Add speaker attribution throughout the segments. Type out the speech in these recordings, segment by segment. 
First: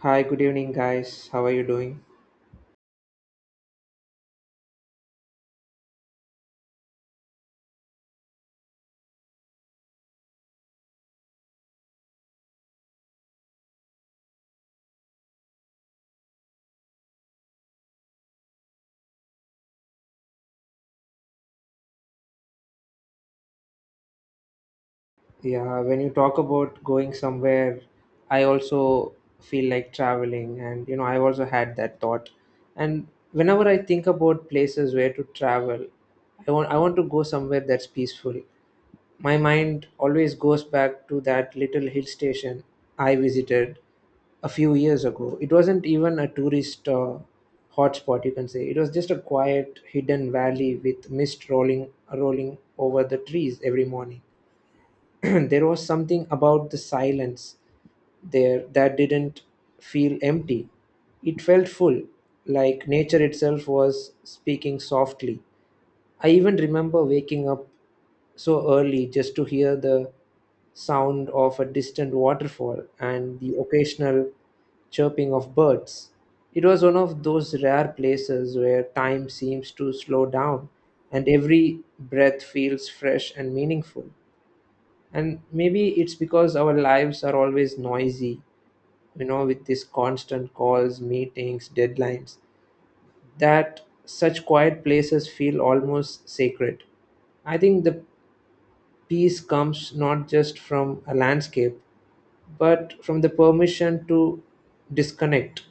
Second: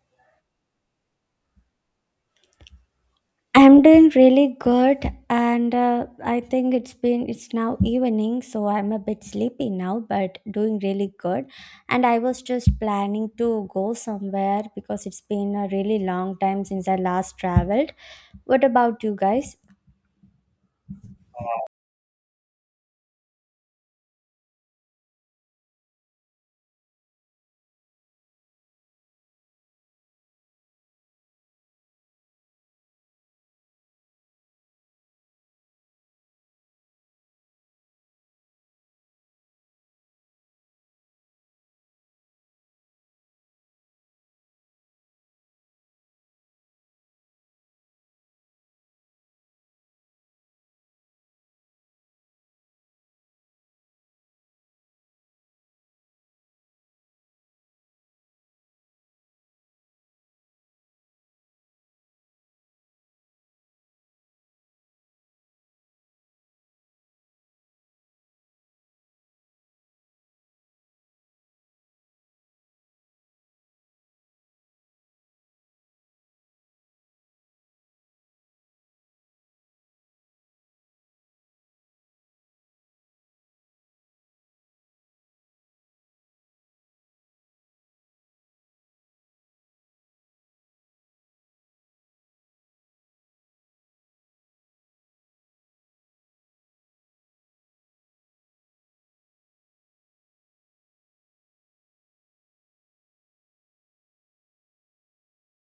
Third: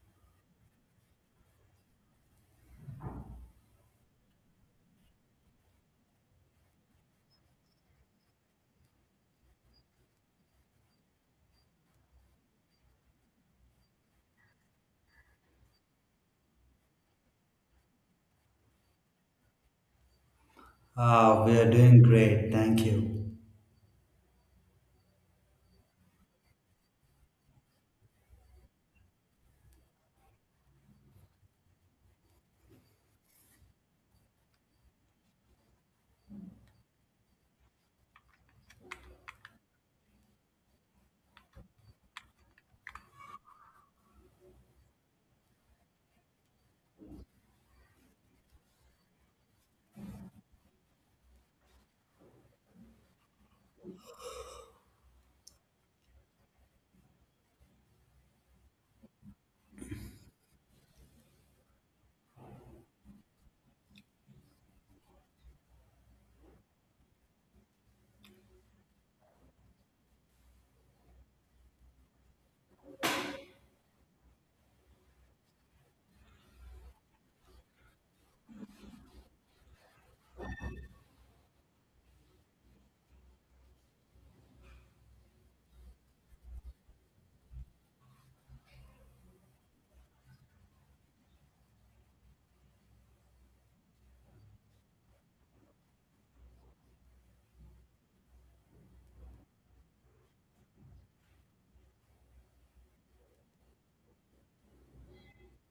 Speaker 1: Hi, good evening, guys. How are you doing?
Speaker 2: I'm doing really good, and I think it's now evening, so I'm a bit sleepy now, but doing really good. And I was just planning to go somewhere because it's been a really long time since I last traveled. What about you guys?
Speaker 3: Ah, we are doing great, thank you.
Speaker 1: Yeah, when you talk about going somewhere, I also feel like traveling, and I've also had that thought. And whenever I think about places where to travel, I want to go somewhere that's peaceful. My mind always goes back to that little hill station I visited a few years ago. It wasn't even a tourist hotspot, you can say. It was just a quiet, hidden valley with mist rolling over the trees every morning. There was something about the silence there that didn't feel empty. It felt full, like nature itself was speaking softly. I even remember waking up so early just to hear the sound of a distant waterfall and the occasional chirping of birds. It was one of those rare places where time seems to slow down and every breath feels fresh and meaningful, and maybe it's because our lives are always noisy, with these constant calls, meetings, deadlines, that such quiet places feel almost sacred. I think the peace comes not just from a landscape, but from the permission to disconnect,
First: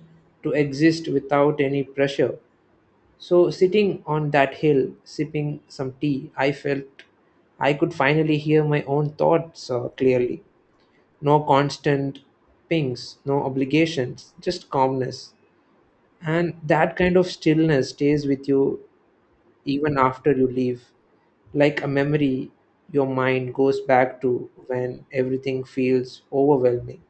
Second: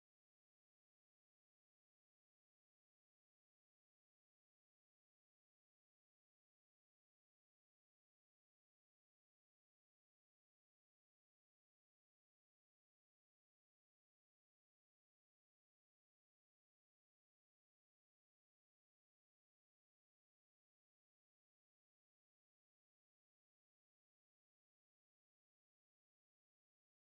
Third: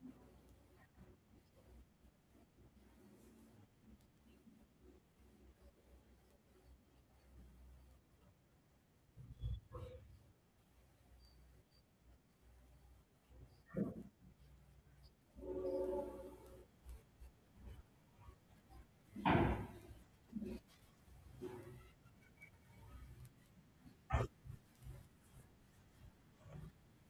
Speaker 1: to exist without any pressure. So sitting on that hill sipping some tea, I felt I could finally hear my own thoughts clearly. No constant pings, no obligations, just calmness. And that kind of stillness stays with you even after you leave. Like a memory, your mind goes back to when everything feels overwhelming.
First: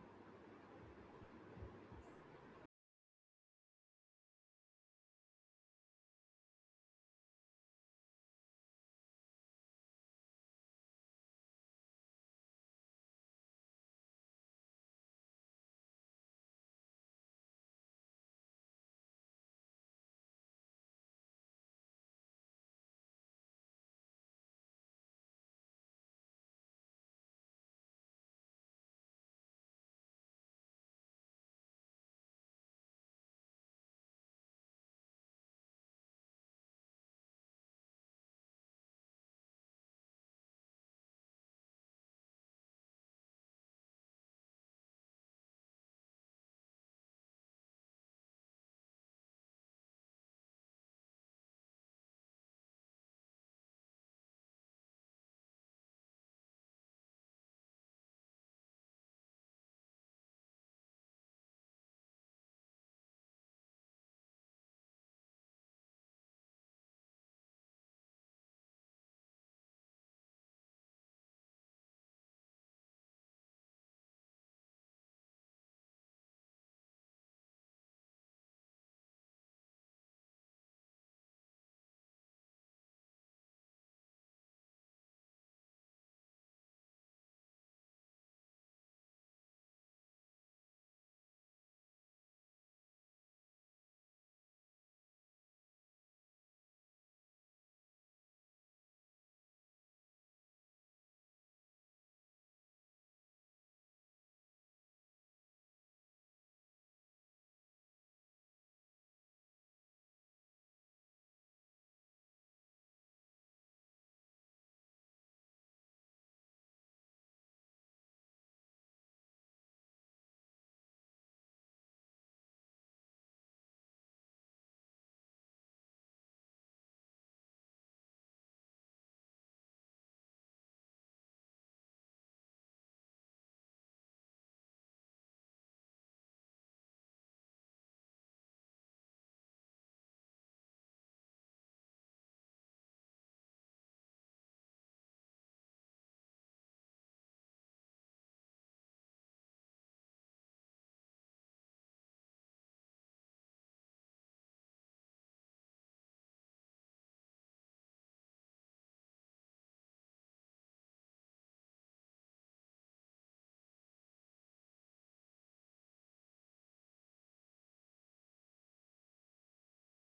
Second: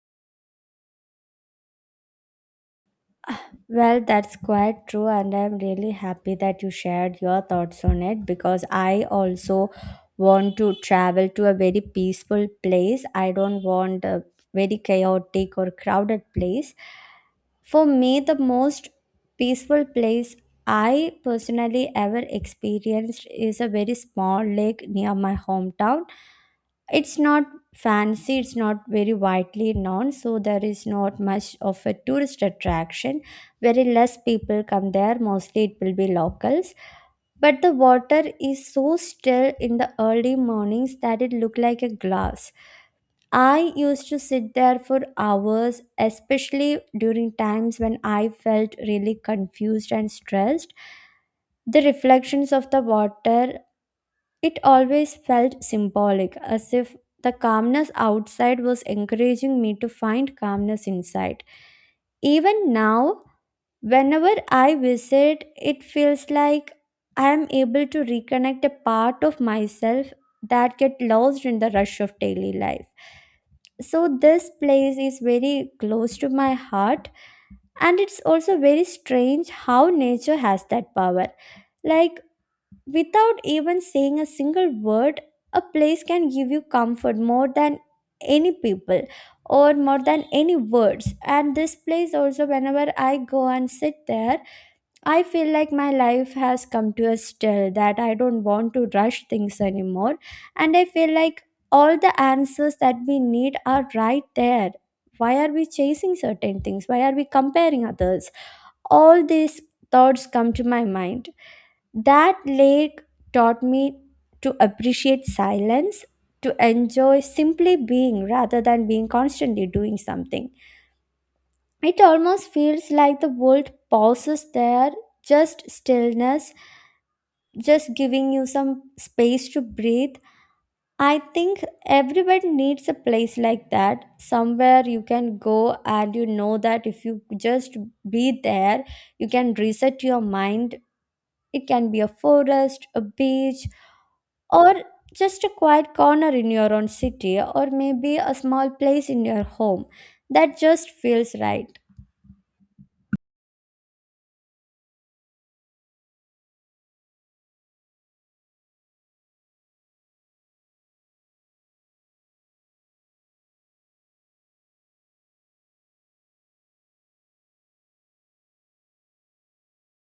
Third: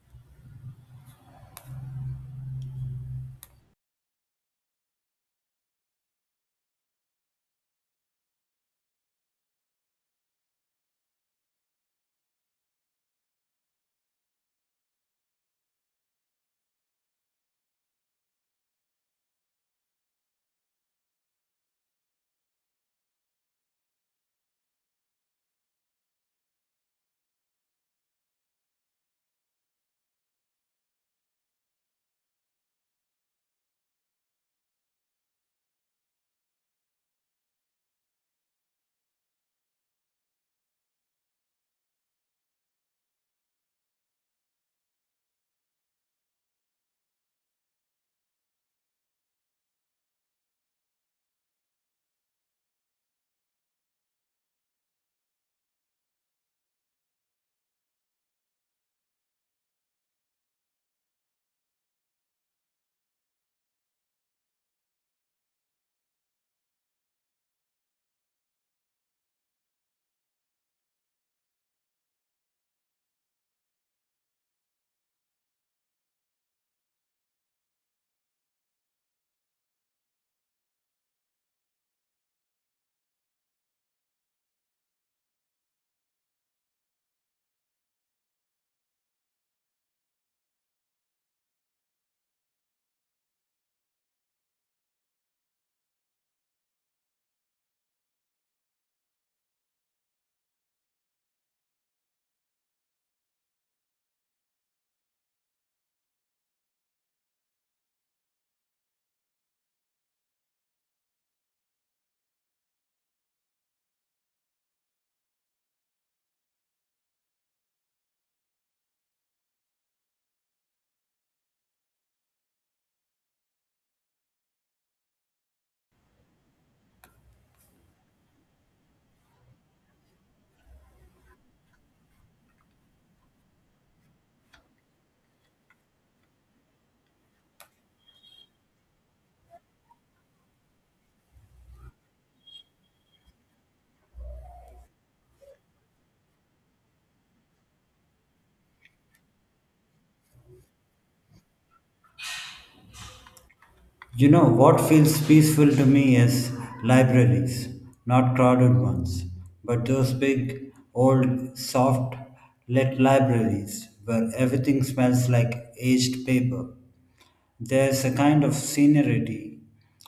Speaker 2: Well, that's quite true, and I'm really happy that you shared your thoughts on it because I also want to travel to a very peaceful place. I don't want a very chaotic or crowded place. For me, the most peaceful place I personally ever experienced is a very small lake near my hometown. It's not fancy, it's not very widely known, so there is not much of a tourist attraction. Very less people come there, mostly it will be locals. But the water is so still in the early mornings that it looked like a glass. I used to sit there for hours, especially during times when I felt really confused and stressed. The reflections of the water, it always felt symbolic, as if the calmness outside was encouraging me to find calmness inside. Even now, whenever I visit, it feels like I am able to reconnect a part of myself that get lost in the rush of daily life. So this place is very close to my heart, and it's also very strange how nature has that power. Like without even saying a single word, a place can give you comfort more than any people or more than any words. And this place also, whenever I go and sit there, I feel like my life has come to a still that I don't want to rush things anymore. And I feel like all the answers that we need are right there. Why are we chasing certain things? Why are we comparing others? All these thoughts come to my mind. That lake taught me to appreciate silence, to enjoy simply being rather than being constantly doing something. It almost feels like the world pauses there, just stillness, just giving you some space to breathe. I think everybody needs a place like that, somewhere you can go and you know that if you just be there, you can reset your mind. It can be a forest, a beach, or just a quiet corner in your own city, or maybe a small place in your home. That just feels right.
Speaker 3: You know, what feels peaceful to me is libraries, not crowded ones, but those big, old, soft lit libraries where everything smells like aged paper. There's a kind of seniority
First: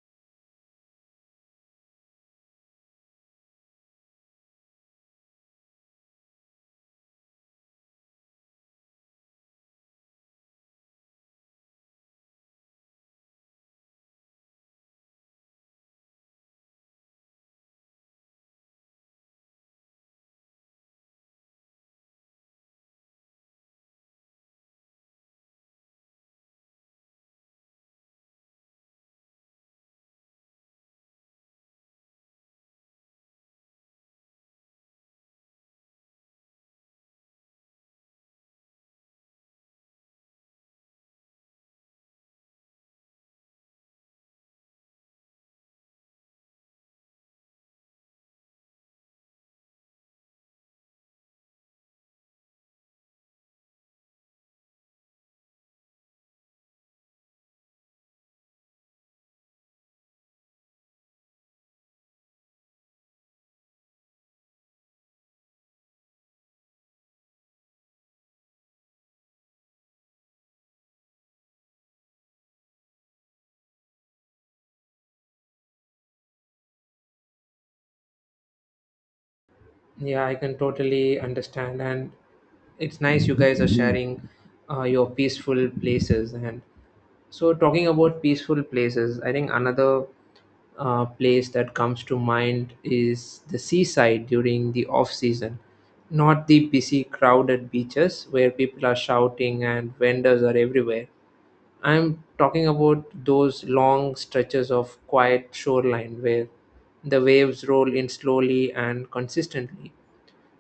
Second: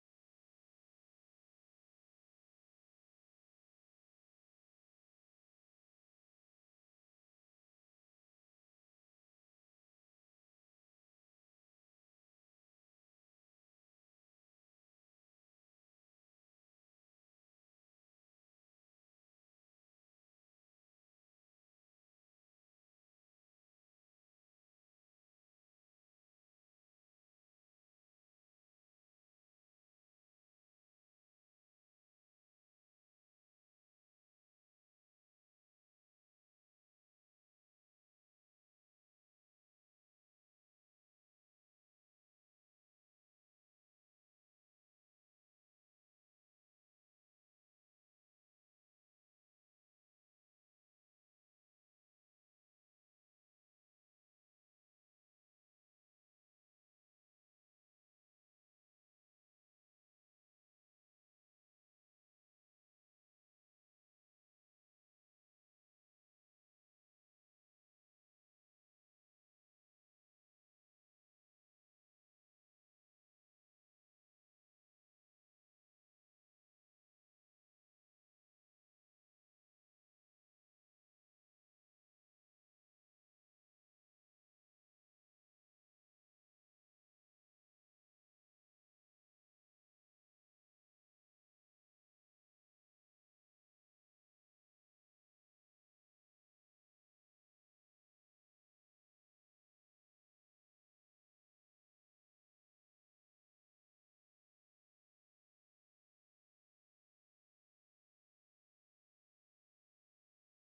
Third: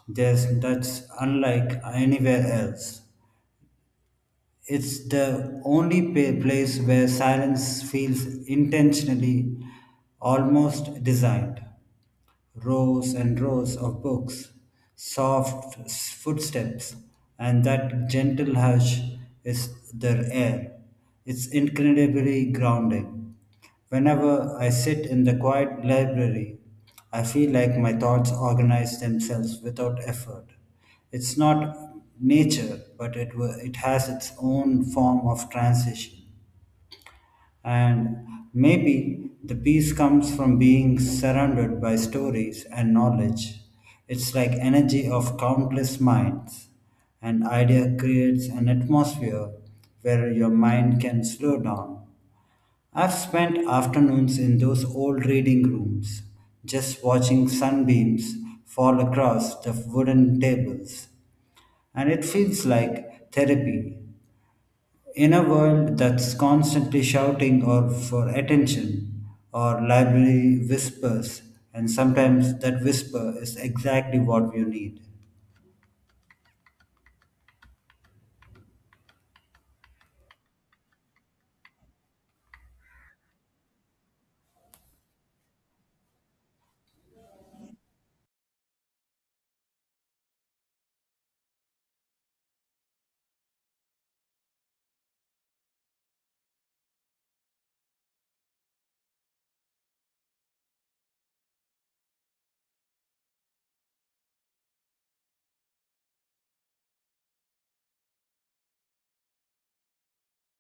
Speaker 3: that's unlike anywhere else. It's the only place where silence feels intentionally almost designed. Rows and rows of books, soft footsteps, and that gentle hush is their air. It's incredibly grounding. Whenever I sit in the quiet library, I feel like my thoughts organize themselves without effort. It's not nature, but it has its own form of transition. And maybe the peace comes from being surrounded by stories and knowledge. It's like energy of countless minds. An idea creates an atmosphere where your mind can slow down. I've spent afternoons in those old reading rooms, just watching sunbeams fall across the wooden tables, and it feels like therapy in a world that's constantly shouting or for attention, our library whispers, and sometimes that whisper is exactly what you need.
Speaker 1: Yeah, I can totally understand. And it's nice you guys are sharing your peaceful places. And so, talking about peaceful places, I think another place that comes to mind is the seaside during the off season, not the busy, crowded beaches where people are shouting and vendors are everywhere. I'm talking about those long stretches of quiet shoreline where the waves roll in slowly and consistently.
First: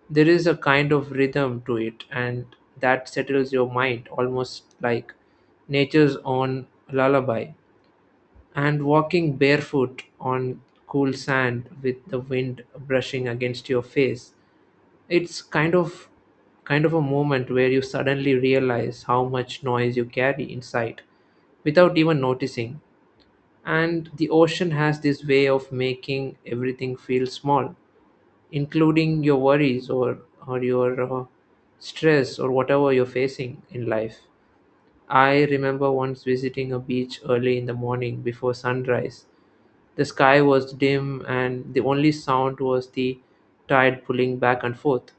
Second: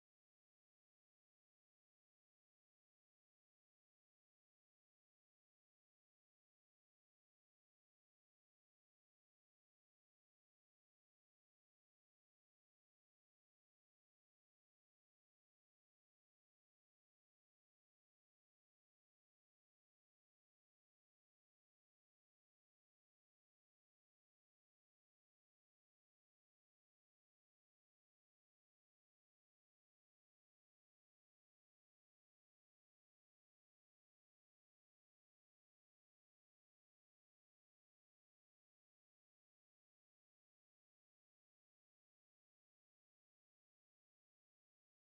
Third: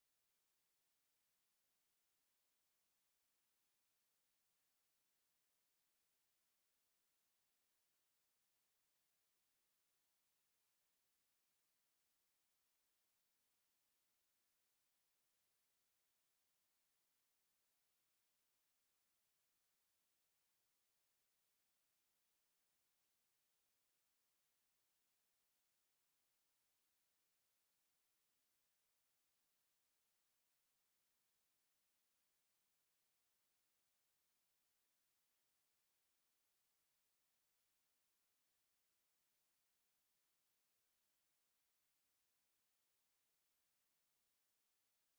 Speaker 1: There is a kind of rhythm to it, and that settles your mind almost like nature's own lullaby. And walking barefoot on cool sand with the wind brushing against your face, it's kind of a moment where you suddenly realize how much noise you carry inside without even noticing. And the ocean has this way of making everything feel small, including your worries, or your stress or whatever you're facing in life. I remember once visiting a beach early in the morning before sunrise. The sky was dim, and the only sound was the tide pulling back and forth.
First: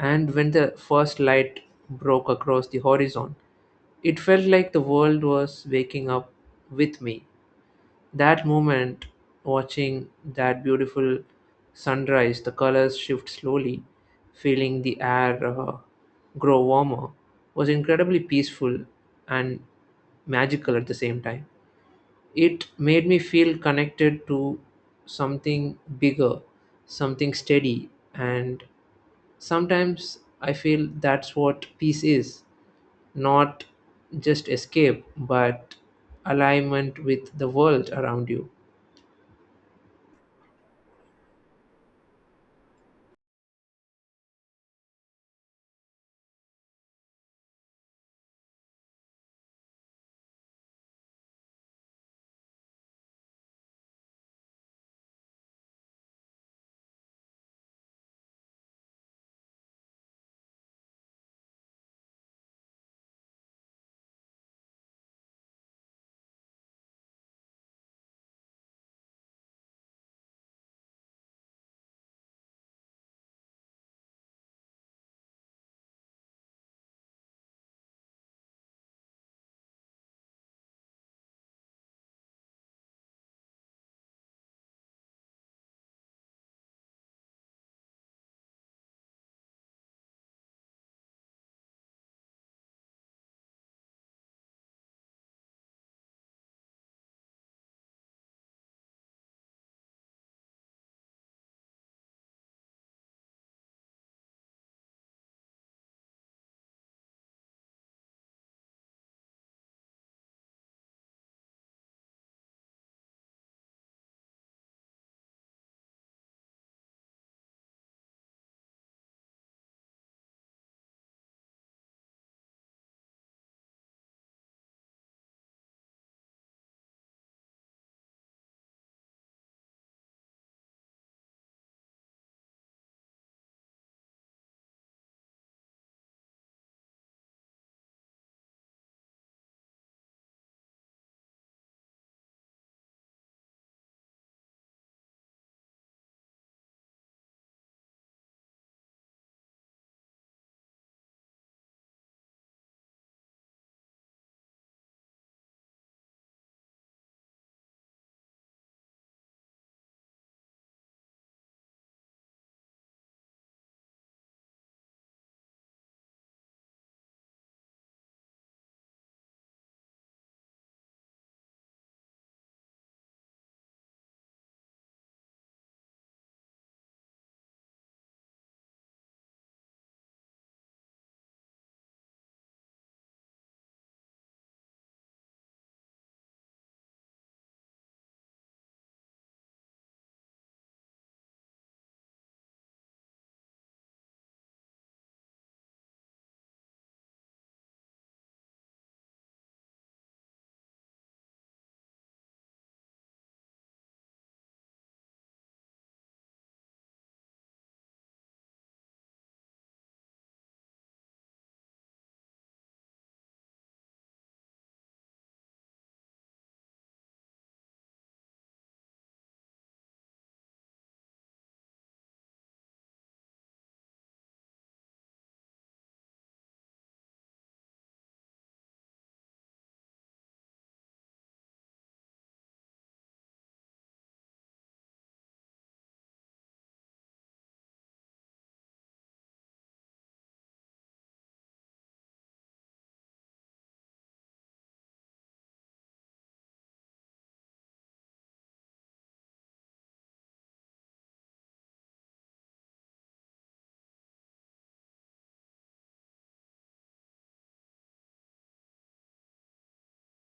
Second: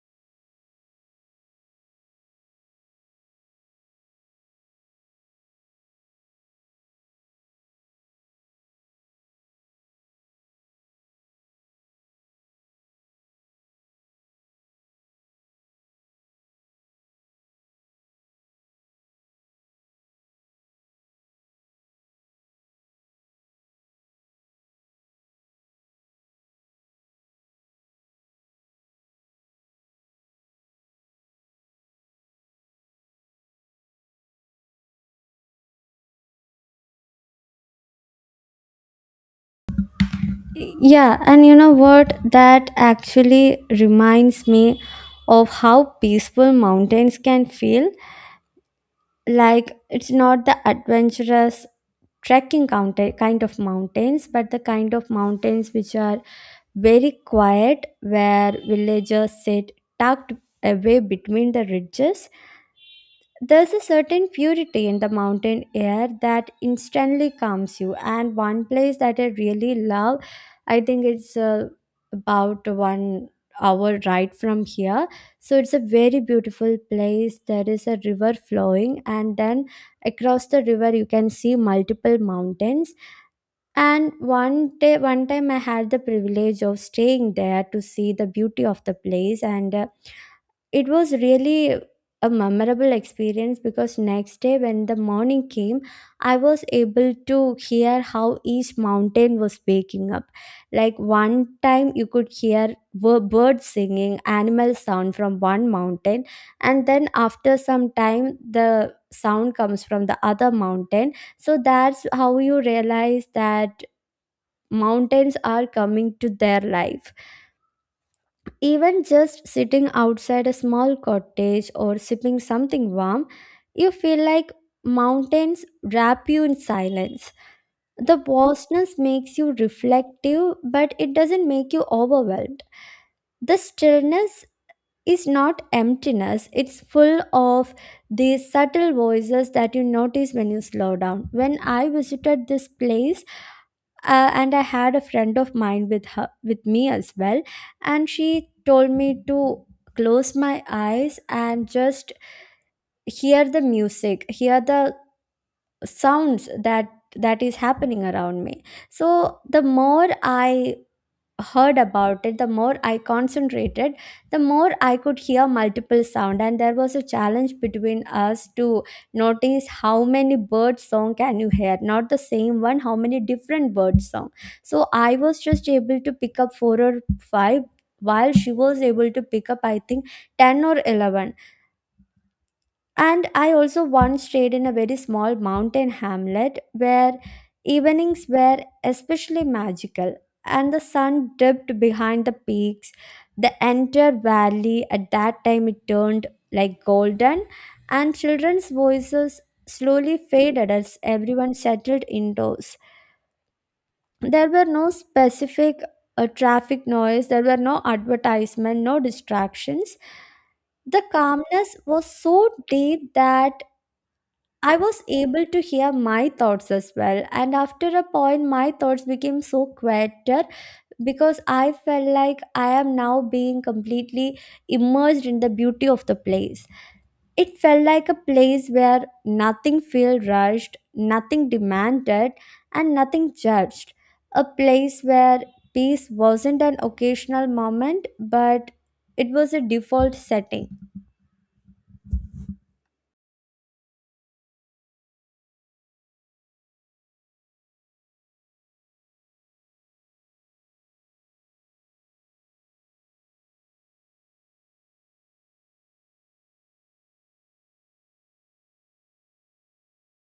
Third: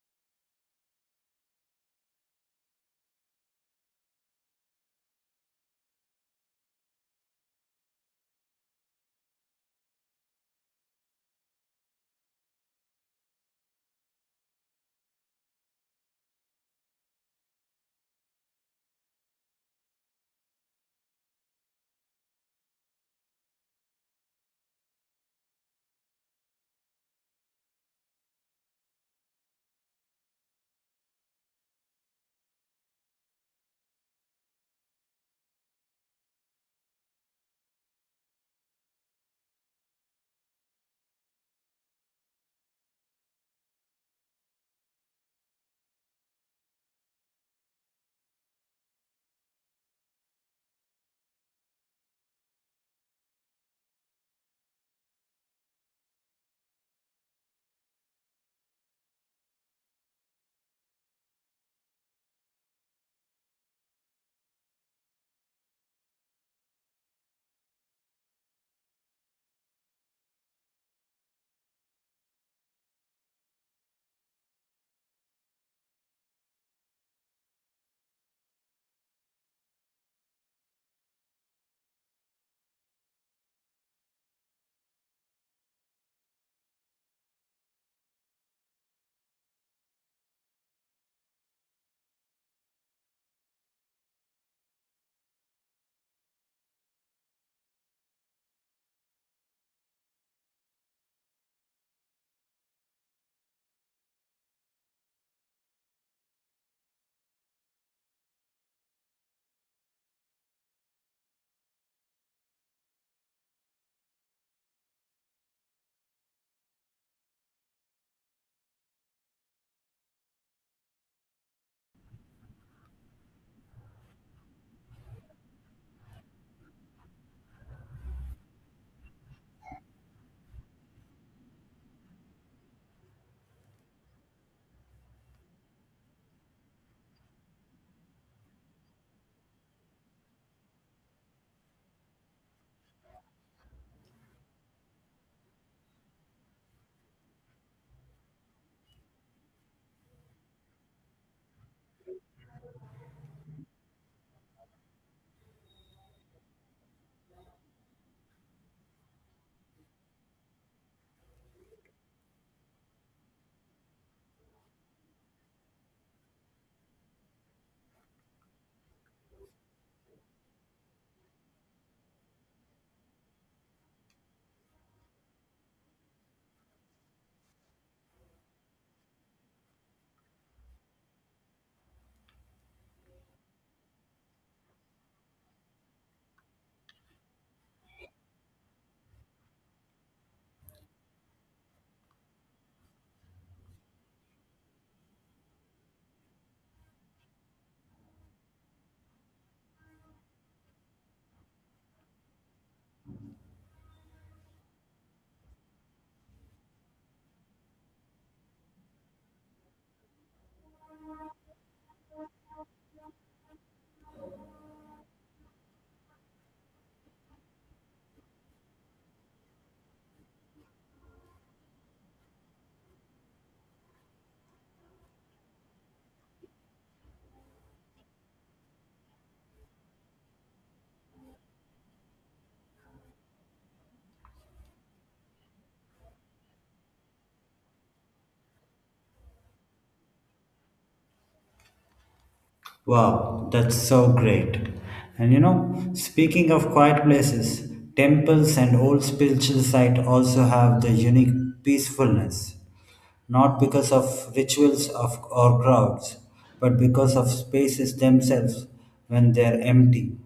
Speaker 1: And when the first light broke across the horizon, it felt like the world was waking up with me. That moment, watching that beautiful sunrise, the colors shift slowly, feeling the air grow warmer, was incredibly peaceful and magical at the same time. It made me feel connected to something bigger, something steady, and sometimes I feel that's what peace is: not just escape, but alignment with the world around you.
Speaker 2: Yeah, and you know what? That actually reminds me of how peaceful mountains can feel. Like it's not the adventurous trekking counter kind of mountains, but the kind of mountains which are very quiet, where villagers sit tucked away between the ridges. There's a certain purity in the mountain air that instantly calms you. And one place that I really love, I think it's about 1 hour ride from here. So it's a very beautiful place. There is a river flowing, and then across the river, you can see multiple mountains. And one day, one time, I had the privilege of staying there to see the beauty of the place, and it was really a memorable experience because next day, when the morning came, I was able to hear how each mountain was waking up. Like one time, you could hear birds singing, animal sound from one mountain, and then after some time, the sound comes from the other mountain. So that's how you realize that mountains are coming to their life. Even just sitting outside a small cottage or sipping something warm, you feel like mountains wrap you in silence. The vastness makes you reflective, but it doesn't make you overwhelmed. The stillness is not emptiness, it's full of these subtle voices that you notice when you slow down. When I visited this place, and I had a friend of mine with me as well, and she told me to close my eyes and just hear the music, hear the sounds that is happening around me. So the more I heard about it, the more I concentrated, the more I could hear multiple sound. And there was a challenge between us to notice how many bird song can you hear, not the same one, how many different bird song. So I was just able to pick up four or five, while she was able to pick up, I think, 10 or 11. And I also once stayed in a very small mountain hamlet where evenings were especially magical, and the sun dipped behind the peaks. The entire valley at that time it turned like golden, and children's voices slowly faded as everyone settled indoors. There were no specific traffic noise, there were no advertisement, no distractions. The calmness was so deep that I was able to hear my thoughts as well. And after a point, my thoughts became so quieter because I felt like I am now being completely immersed in the beauty of the place. It felt like a place where nothing felt rushed, nothing demanded, and nothing judged. A place where peace wasn't an occasional moment, but it was a default setting.
Speaker 3: Wow, that's so great. And you know, speaking of quiet places, temples and old spiritual sites also have their unique peacefulness, not because of rituals of, or crowds, but because of spaces themselves when they are empty.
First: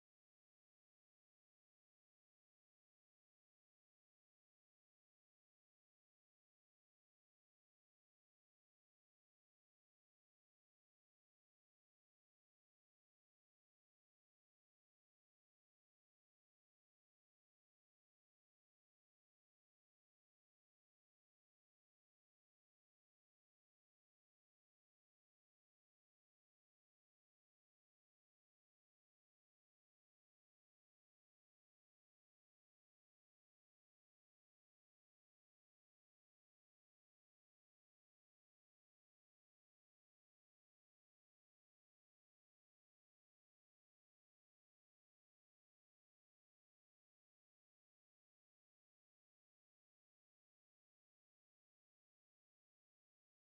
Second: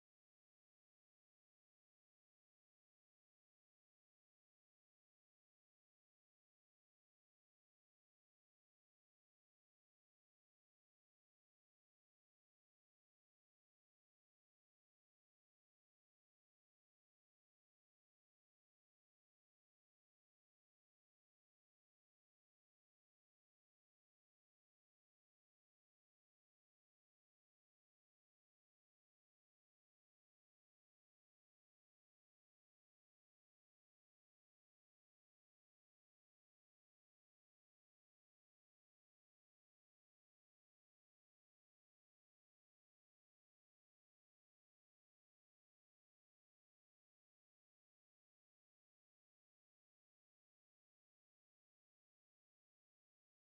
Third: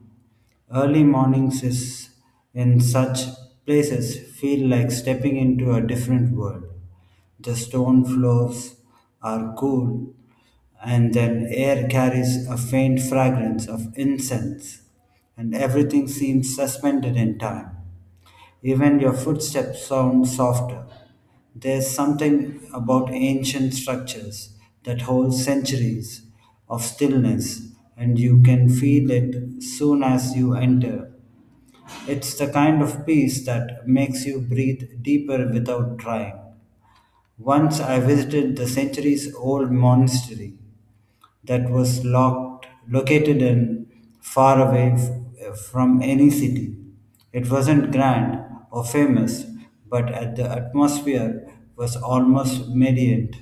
Speaker 3: Early mornings is in such places feel like stepping into a different world. The stone floors are cool, and then air carries a faint fragrance of incense, and everything seems suspended in time. Even your footsteps sound softer. There's something about ancient structures that hold centuries of stillness, and you can feel it soon as you enter. It's the kind of peace that makes you breathe deeper without trying. Once I visited the centuries old monastery that was located and far away from any city. It wasn't grand or famous, but at the atmosphere was almost medient,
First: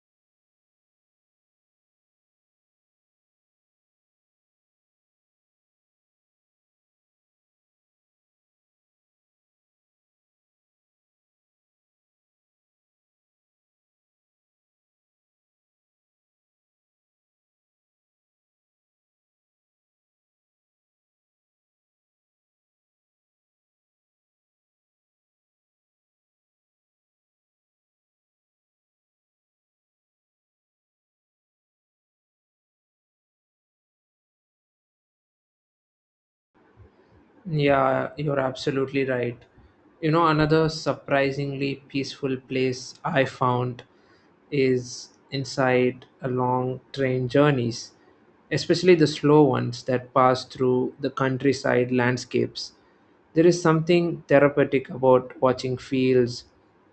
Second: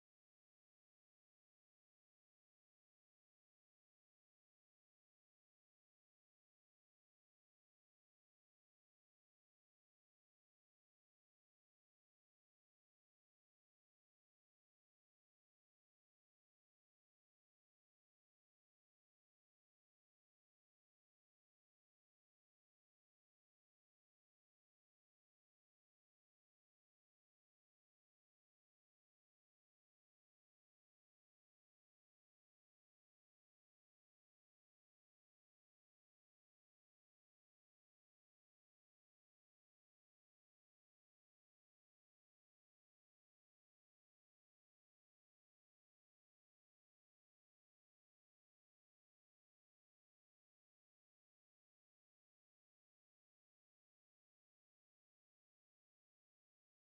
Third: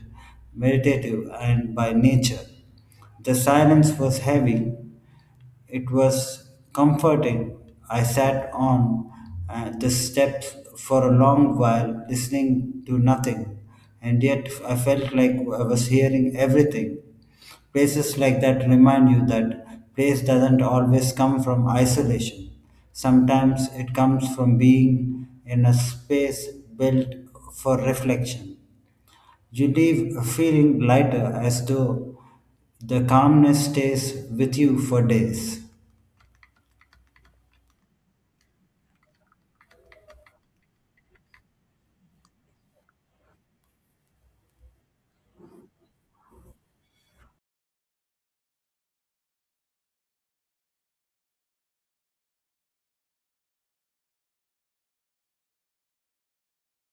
Speaker 3: meditative, and by nature. The silence was heavy, it was comforting. I sat on the steps for a long while, listening to nothing, and yet I felt like I was hearing everything. Places like that remind you that place doesn't always come from isolation. Sometimes it comes from being in a space built for reflection. You leave feeling lighter as though the calmness stays with you for days.
Speaker 1: Yeah, you're absolutely right. You know, another surprisingly peaceful place I found is inside a long train journeys, especially the slow ones that pass through the countryside landscapes. There is something therapeutic about watching fields,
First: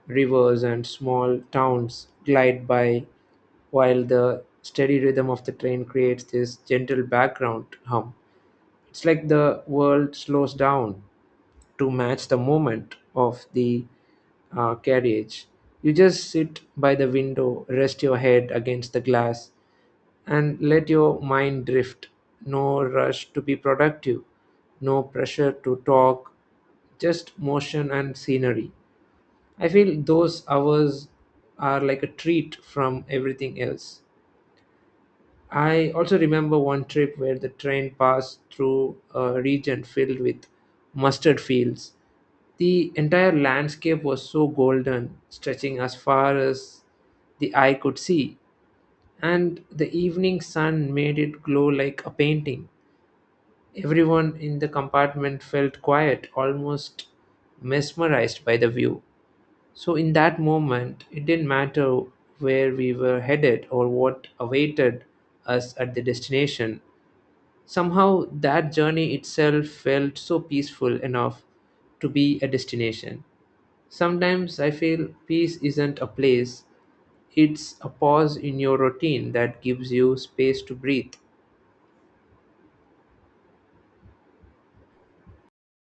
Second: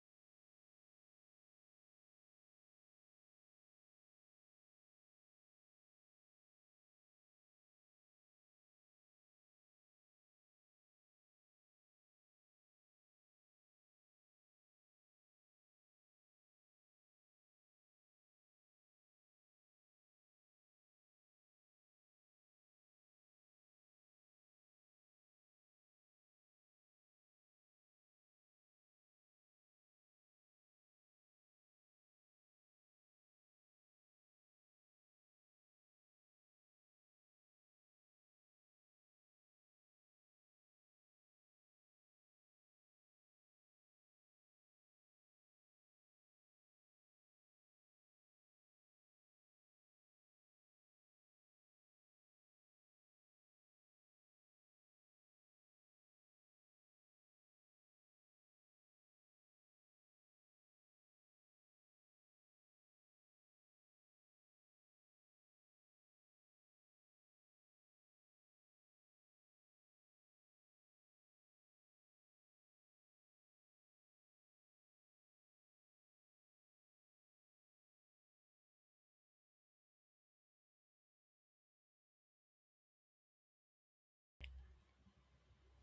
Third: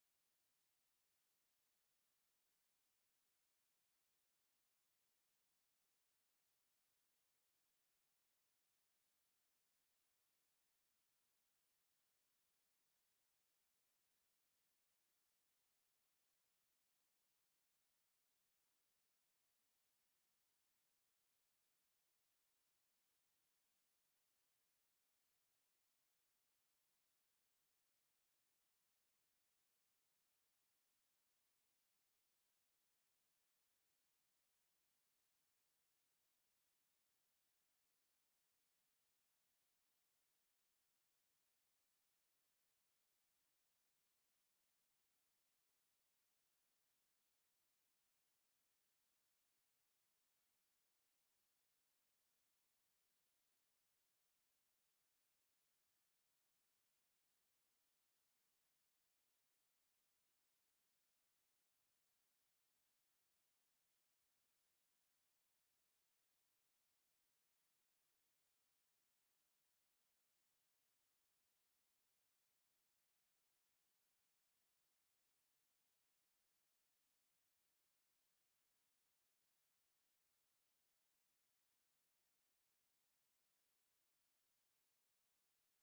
Speaker 1: rivers, and small towns glide by while the steady rhythm of the train creates this gentle background hum. It's like the world slows down to match the moment of the carriage. You just sit by the window, rest your head against the glass, and let your mind drift. No rush to be productive, no pressure to talk, just motion and scenery. I feel those hours are like a treat from everything else. I also remember one trip where the train passed through a region filled with mustard fields. The entire landscape was so golden, stretching as far as the eye could see, and the evening sun made it glow like a painting. Everyone in the compartment felt quiet, almost mesmerized by the view. So, in that moment, it didn't matter where we were headed or what awaited us at the destination. Somehow, that journey itself felt so peaceful enough to be a destination. Sometimes I feel peace isn't a place, it's a pause in your routine that gives you space to breathe.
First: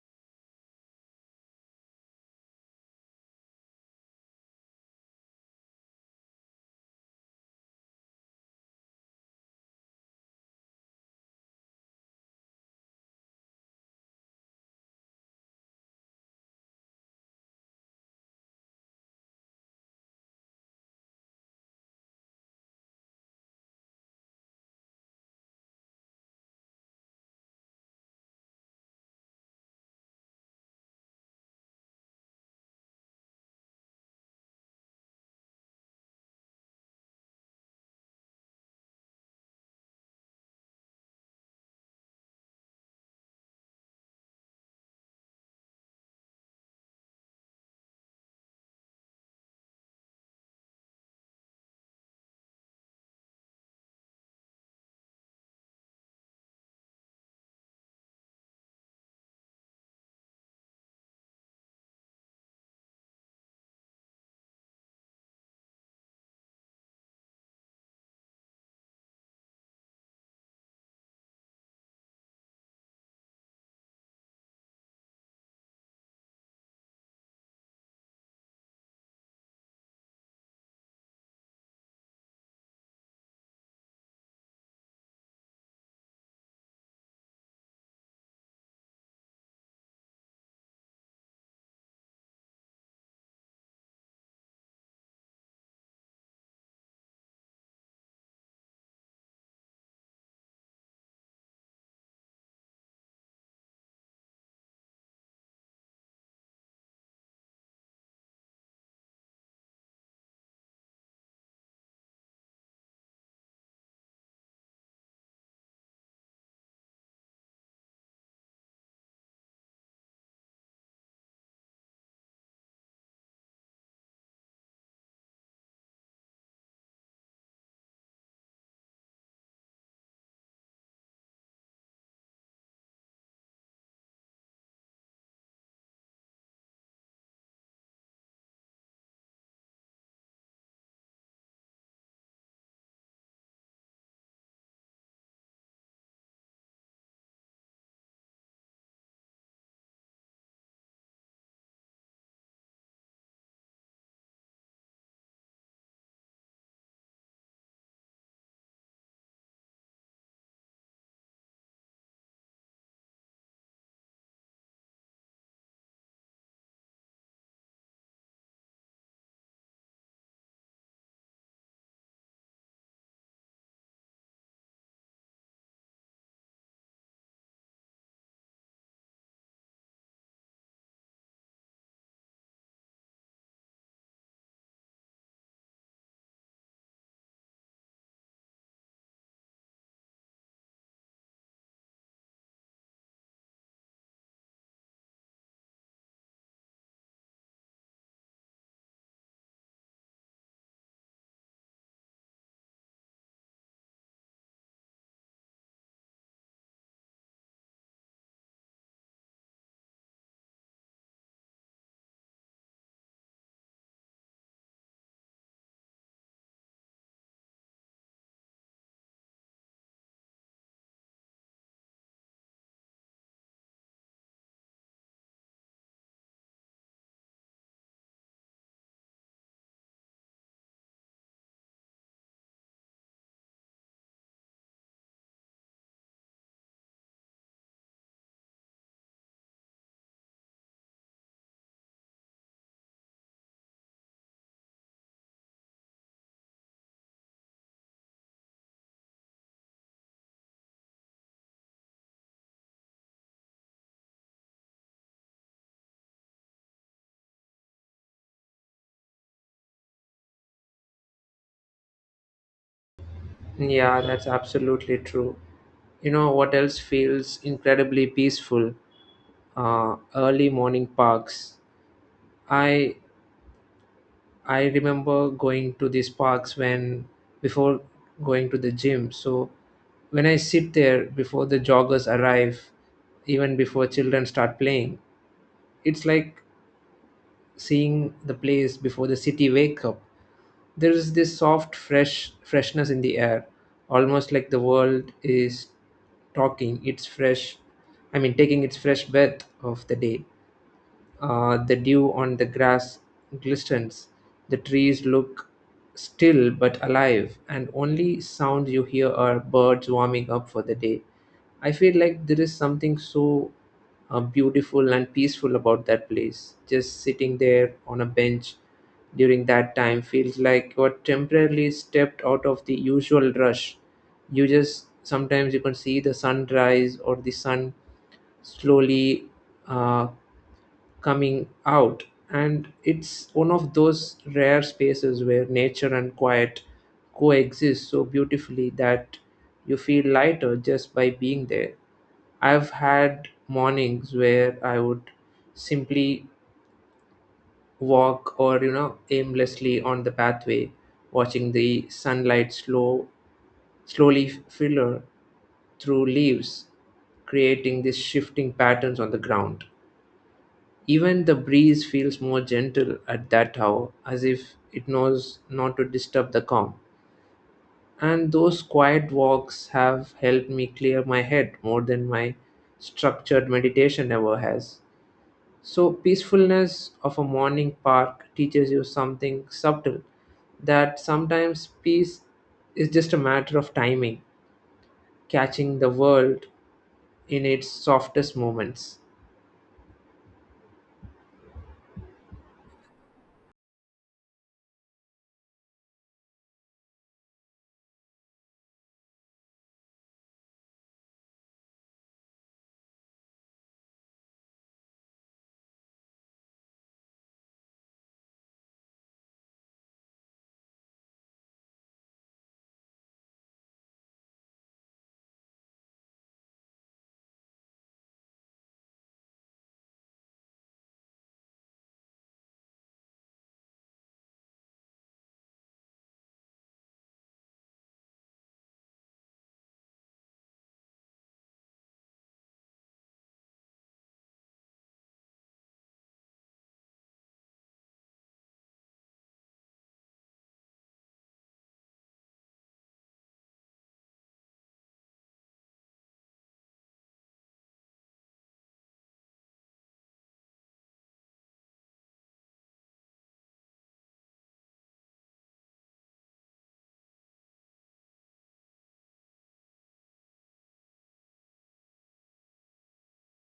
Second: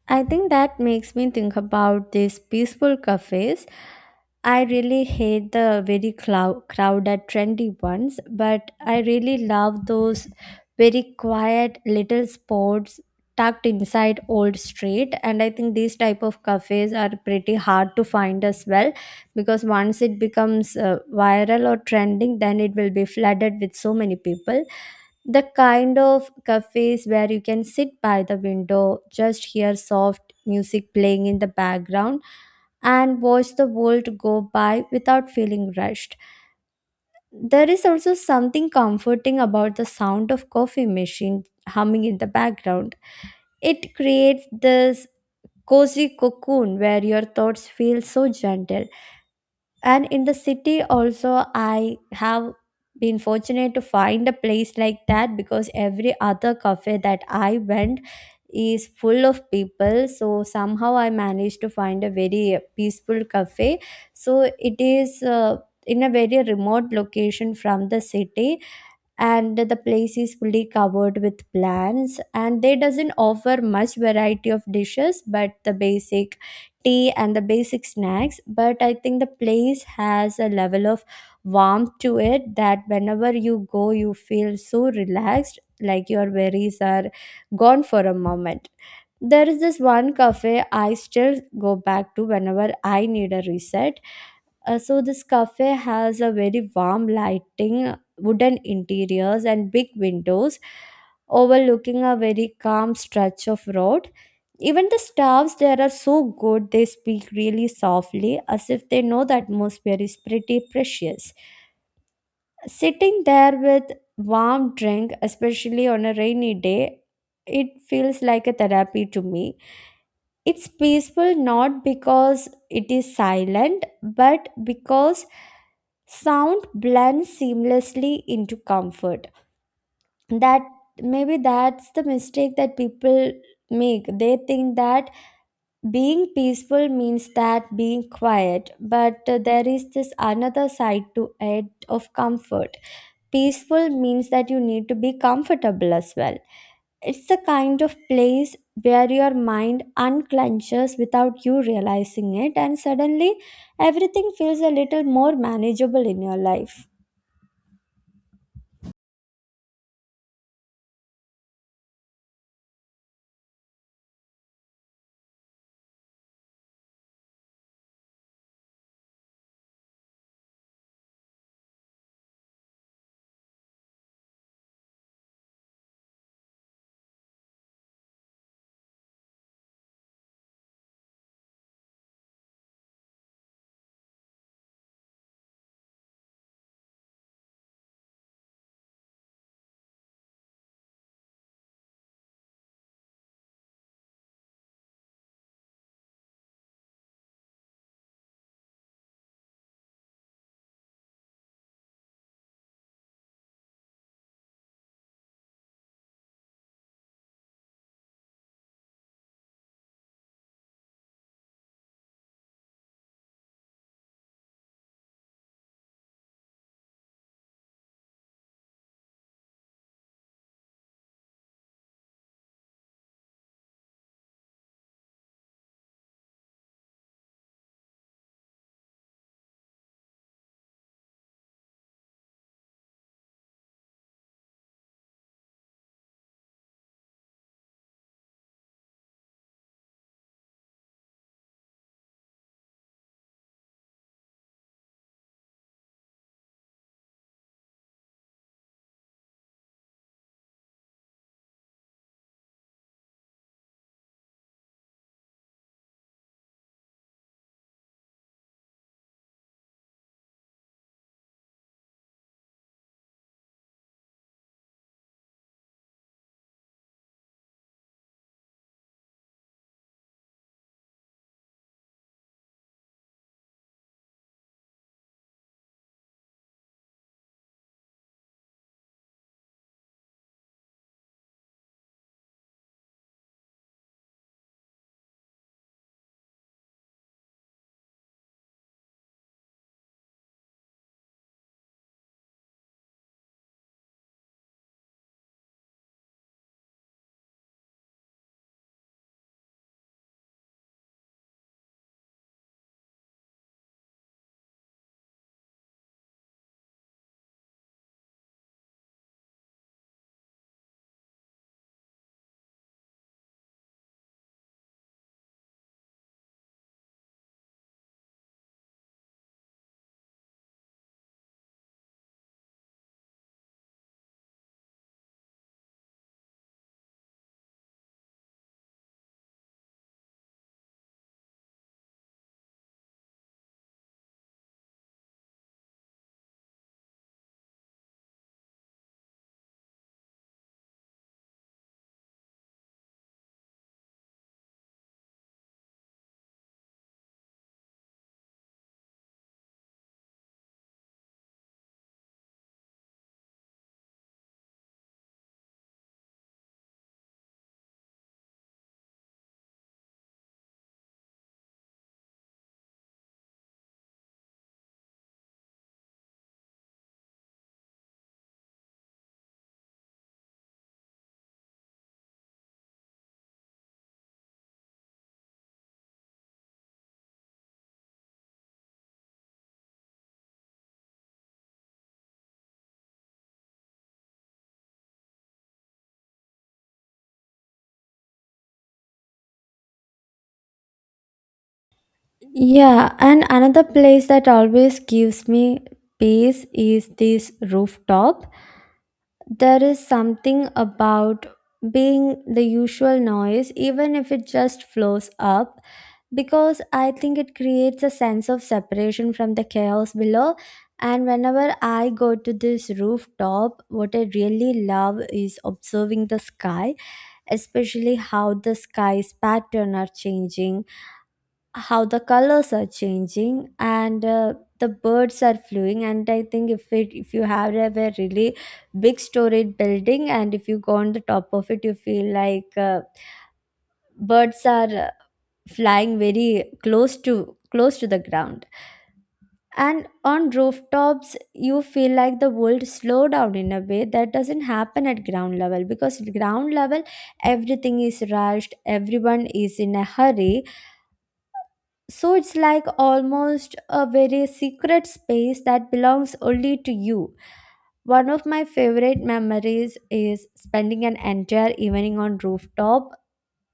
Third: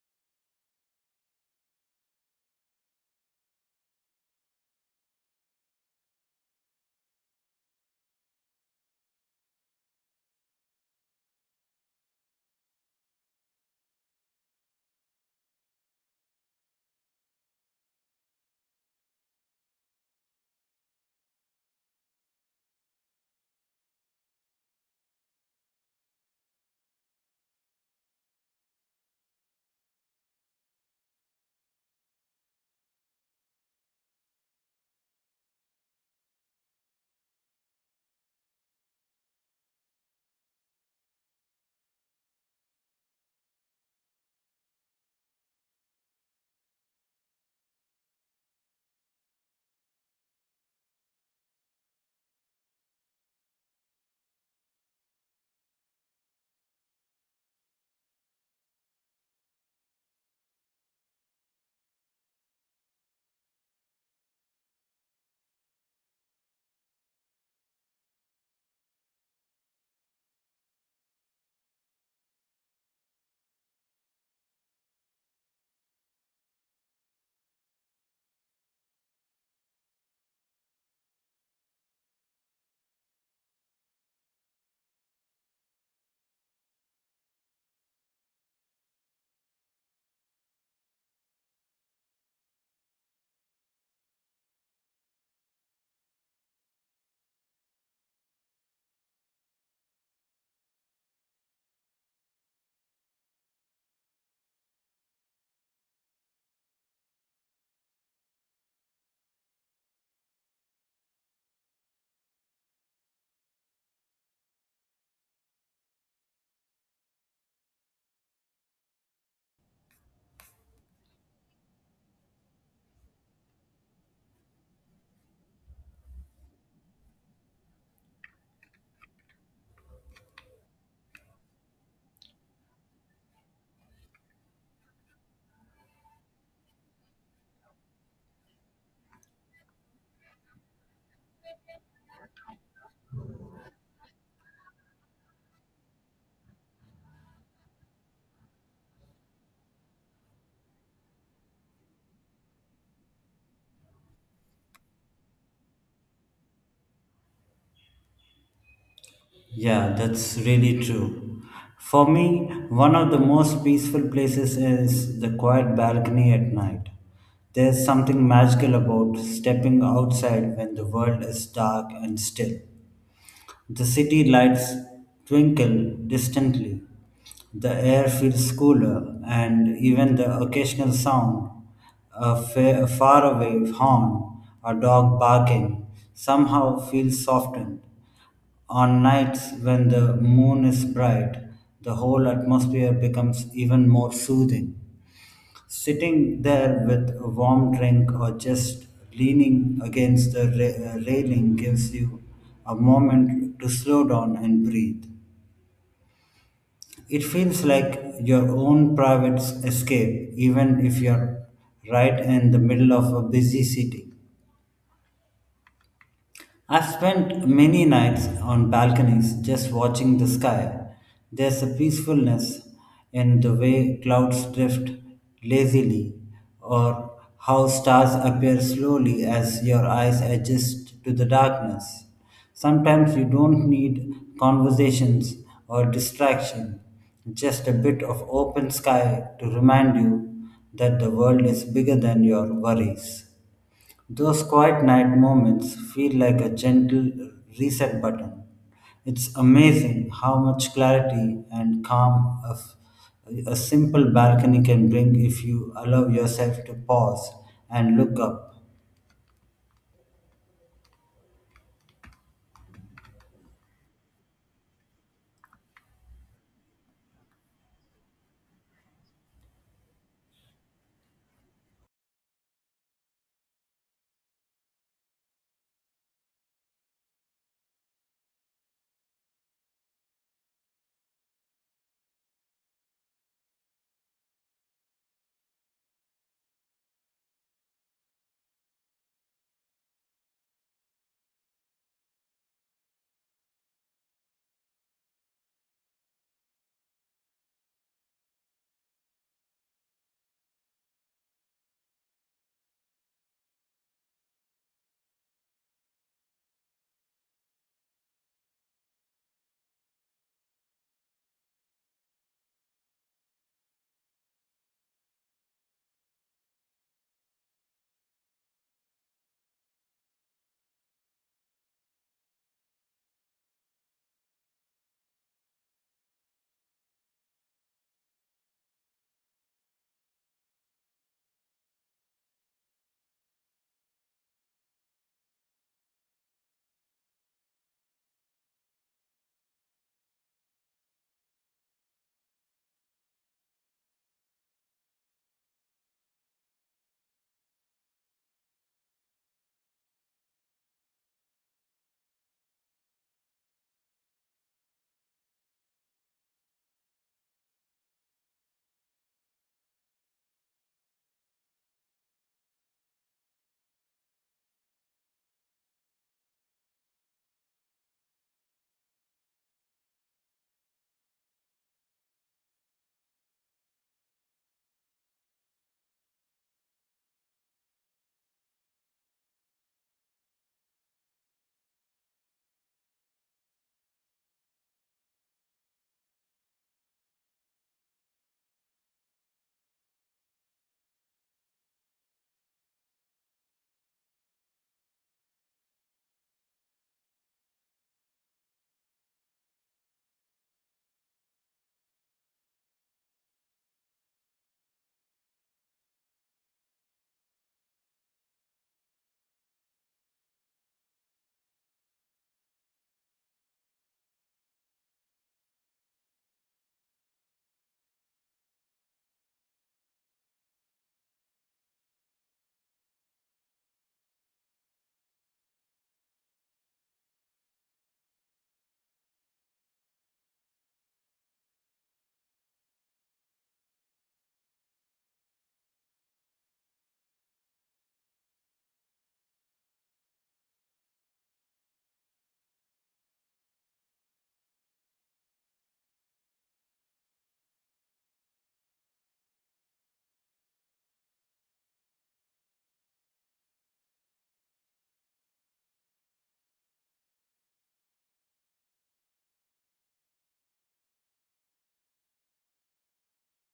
Speaker 2: I think that makes me think about these peaceful cafes. I really hate the very crowded, trendy ones, but I really love those very quiet little spots tucked inside old street. And I think these type of cafes are pretty hard to find as well, because once it becomes viral or trending then it will be flooded with so many people. The kind of cafes where you can sit by the window, just hear soft music playing in the background, and watch the world go by without feeling rushed. There is also something comforting about the sound of coffee machine humming in the background. It creates this cozy cocoon where your thoughts feel so gentle. And in the city also, I have been fortunate to find a place like that, because every other cafe that I went is full of people. So somehow I managed to find a very peaceful cafe. So it is in a very remote location from the city, and the place is fully covered with plants, and they doesn't offer much variety of dishes but the basic tea and the basic snacks. But I think the place has a level of warmth to it that whenever you go you feel so relaxed, like your worries are gone for a moment. There is this one cafe I still go back to whenever I need a reset. So this cafe has a very warm lighting, wooden interiors, and big windows overlooking a very calm stretch of road. Even the staffs there are so good, they speak really softly as if they know the atmosphere is pretty precious. Sitting there with warm drink, especially on a rainy day, it feels like a therapy to me. It's peaceful not because it is silent, but because sound blends seamlessly into comfort. That maybe that's the mistake that people make. They think that being peaceful means that being quiet, but there is this another side to it of comfort. Peaceful means that you need to be comfortable as well. It's the kind of place where your mind unclenches without you realizing it, and suddenly everything feels a little more manageable in your life.
Speaker 3: Yeah, that's really true. For me, one of the most peaceful places is the quiet balcony at night. There's something magical about stepping outside when the world is dark and still. The city lights twinkle distantly. The air feels cooler, and even the occasional sound, a faraway horn, a dog barking, somehow feels softened. On nights when the moon is bright, the whole atmosphere becomes even more soothing. Sitting there with a warm drink or just leaning against the railing gives you a moment to slow down and breathe. It feels like your own private escape, even if you're right in the middle of a busy city. I've spent many nights on balconies just watching the sky. There's a peacefulness in the way clouds drift lazily or how stars appear slowly as your eyes adjust to the darkness. Sometimes you don't need conversations or distraction, just a bit of open sky to remind you that the world is bigger than your worries. Those quiet night moments feel like a gentle reset button. It's amazing how much clarity and calm a simple balcony can bring if you allow yourself to pause and look up.
Speaker 1: Yeah, that's absolutely true. You know what else feels incredibly peaceful? Early morning parks. I I remember going to these parks when before going to the gym. So when I sit there before the joggers arrive, even before children start playing, it's like seeing the place before the city wake up. There is this soft freshness in the air, almost like the world is talking its fresh I mean taking its fresh breath of the day. The dew on the grass glistens. The trees look still but alive, and only sounds you hear are birds warming up for the day. I feel like there is something so beautiful and peaceful about that place. Just sitting there on a bench during that time feels like you are temporarily stepped out of the usual rush. You just sometimes you can see the sunrise or the sun slowly uh, coming out, and it's one of those rare spaces where nature and quiet coexist so beautifully that you feel lighter just by being there. I've had mornings where I would simply walk, or aimlessly on the pathway, watching the sunlight slowly filter through leaves, creating these shifting patterns on the ground. Even the breeze feels more gentle at that hour, as if it knows not to disturb the calm. And those quiet walks have helped me clear my head more than my structured meditation ever has. So, peacefulness of a morning park teaches you something subtle, that sometimes peace is just a matter of timing, catching the world in its softest moments.
Speaker 2: Yeah, and another place that always gives me peace is this rooftop. There is something about being the usual noise, even if it just flows up, because I think it creates a sense of separation from the chaos below. And whenever I go to this rooftop, what I really love is observing the sky, especially how the sky's pattern are changing, how the colors are changing, and the birds are flying. And I think if you have a very really big storied building, and if you go on the top of it, you feel like birds are flying very close to the ground. And on rooftops you feel like the world slow down in a way that doesn't happen at ground level, because at ground level everything is rushed, everyone is in a hurry. So it's like almost a very secret space that belongs only to you. One of my favorite memories is spending an entire evening on rooftop.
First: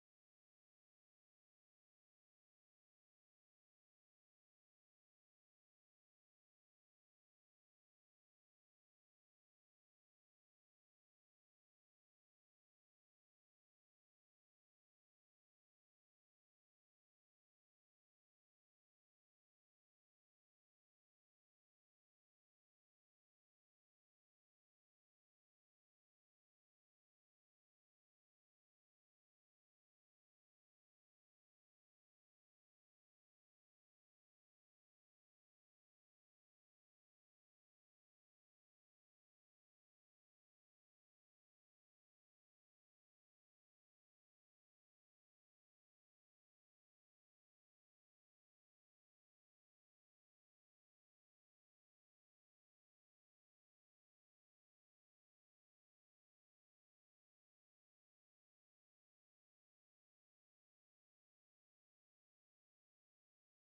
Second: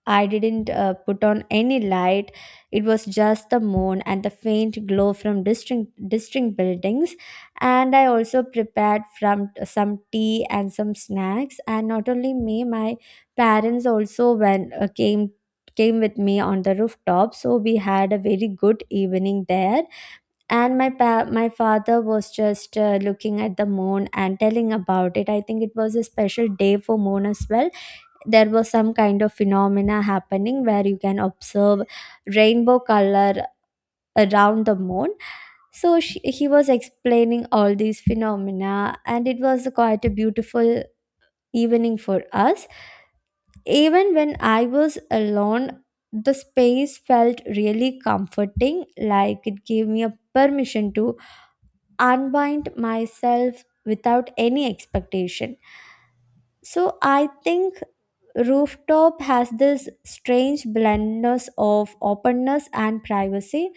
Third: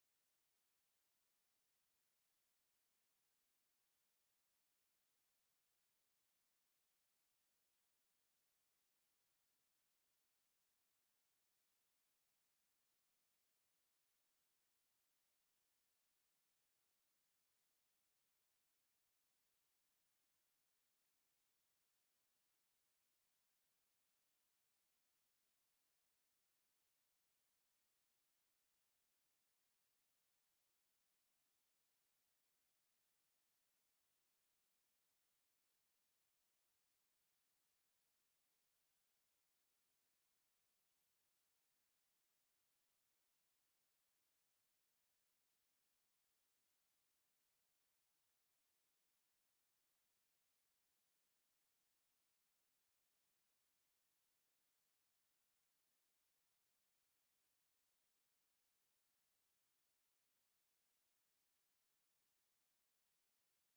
Speaker 2: I didn't put on any light. It was just the moon and the faint glow from distinct buildings. And I also prepared from some tea and some snacks. And not only me, my parents also when came with me on the rooftop. So we had a very good evening there. And my father was just looking at the moon and telling about it. I think it was a special day for moon as well. There was some kind of phenomena happening where you can observe rainbow color around the moon. So he was explaining all these phenomena, and it was quite a beautiful evening for us. Even when I was alone, the space felt really comforting, like it gave me a permission to unbind myself without any expectation. So I think rooftop has this strange blendness of openness and privacy,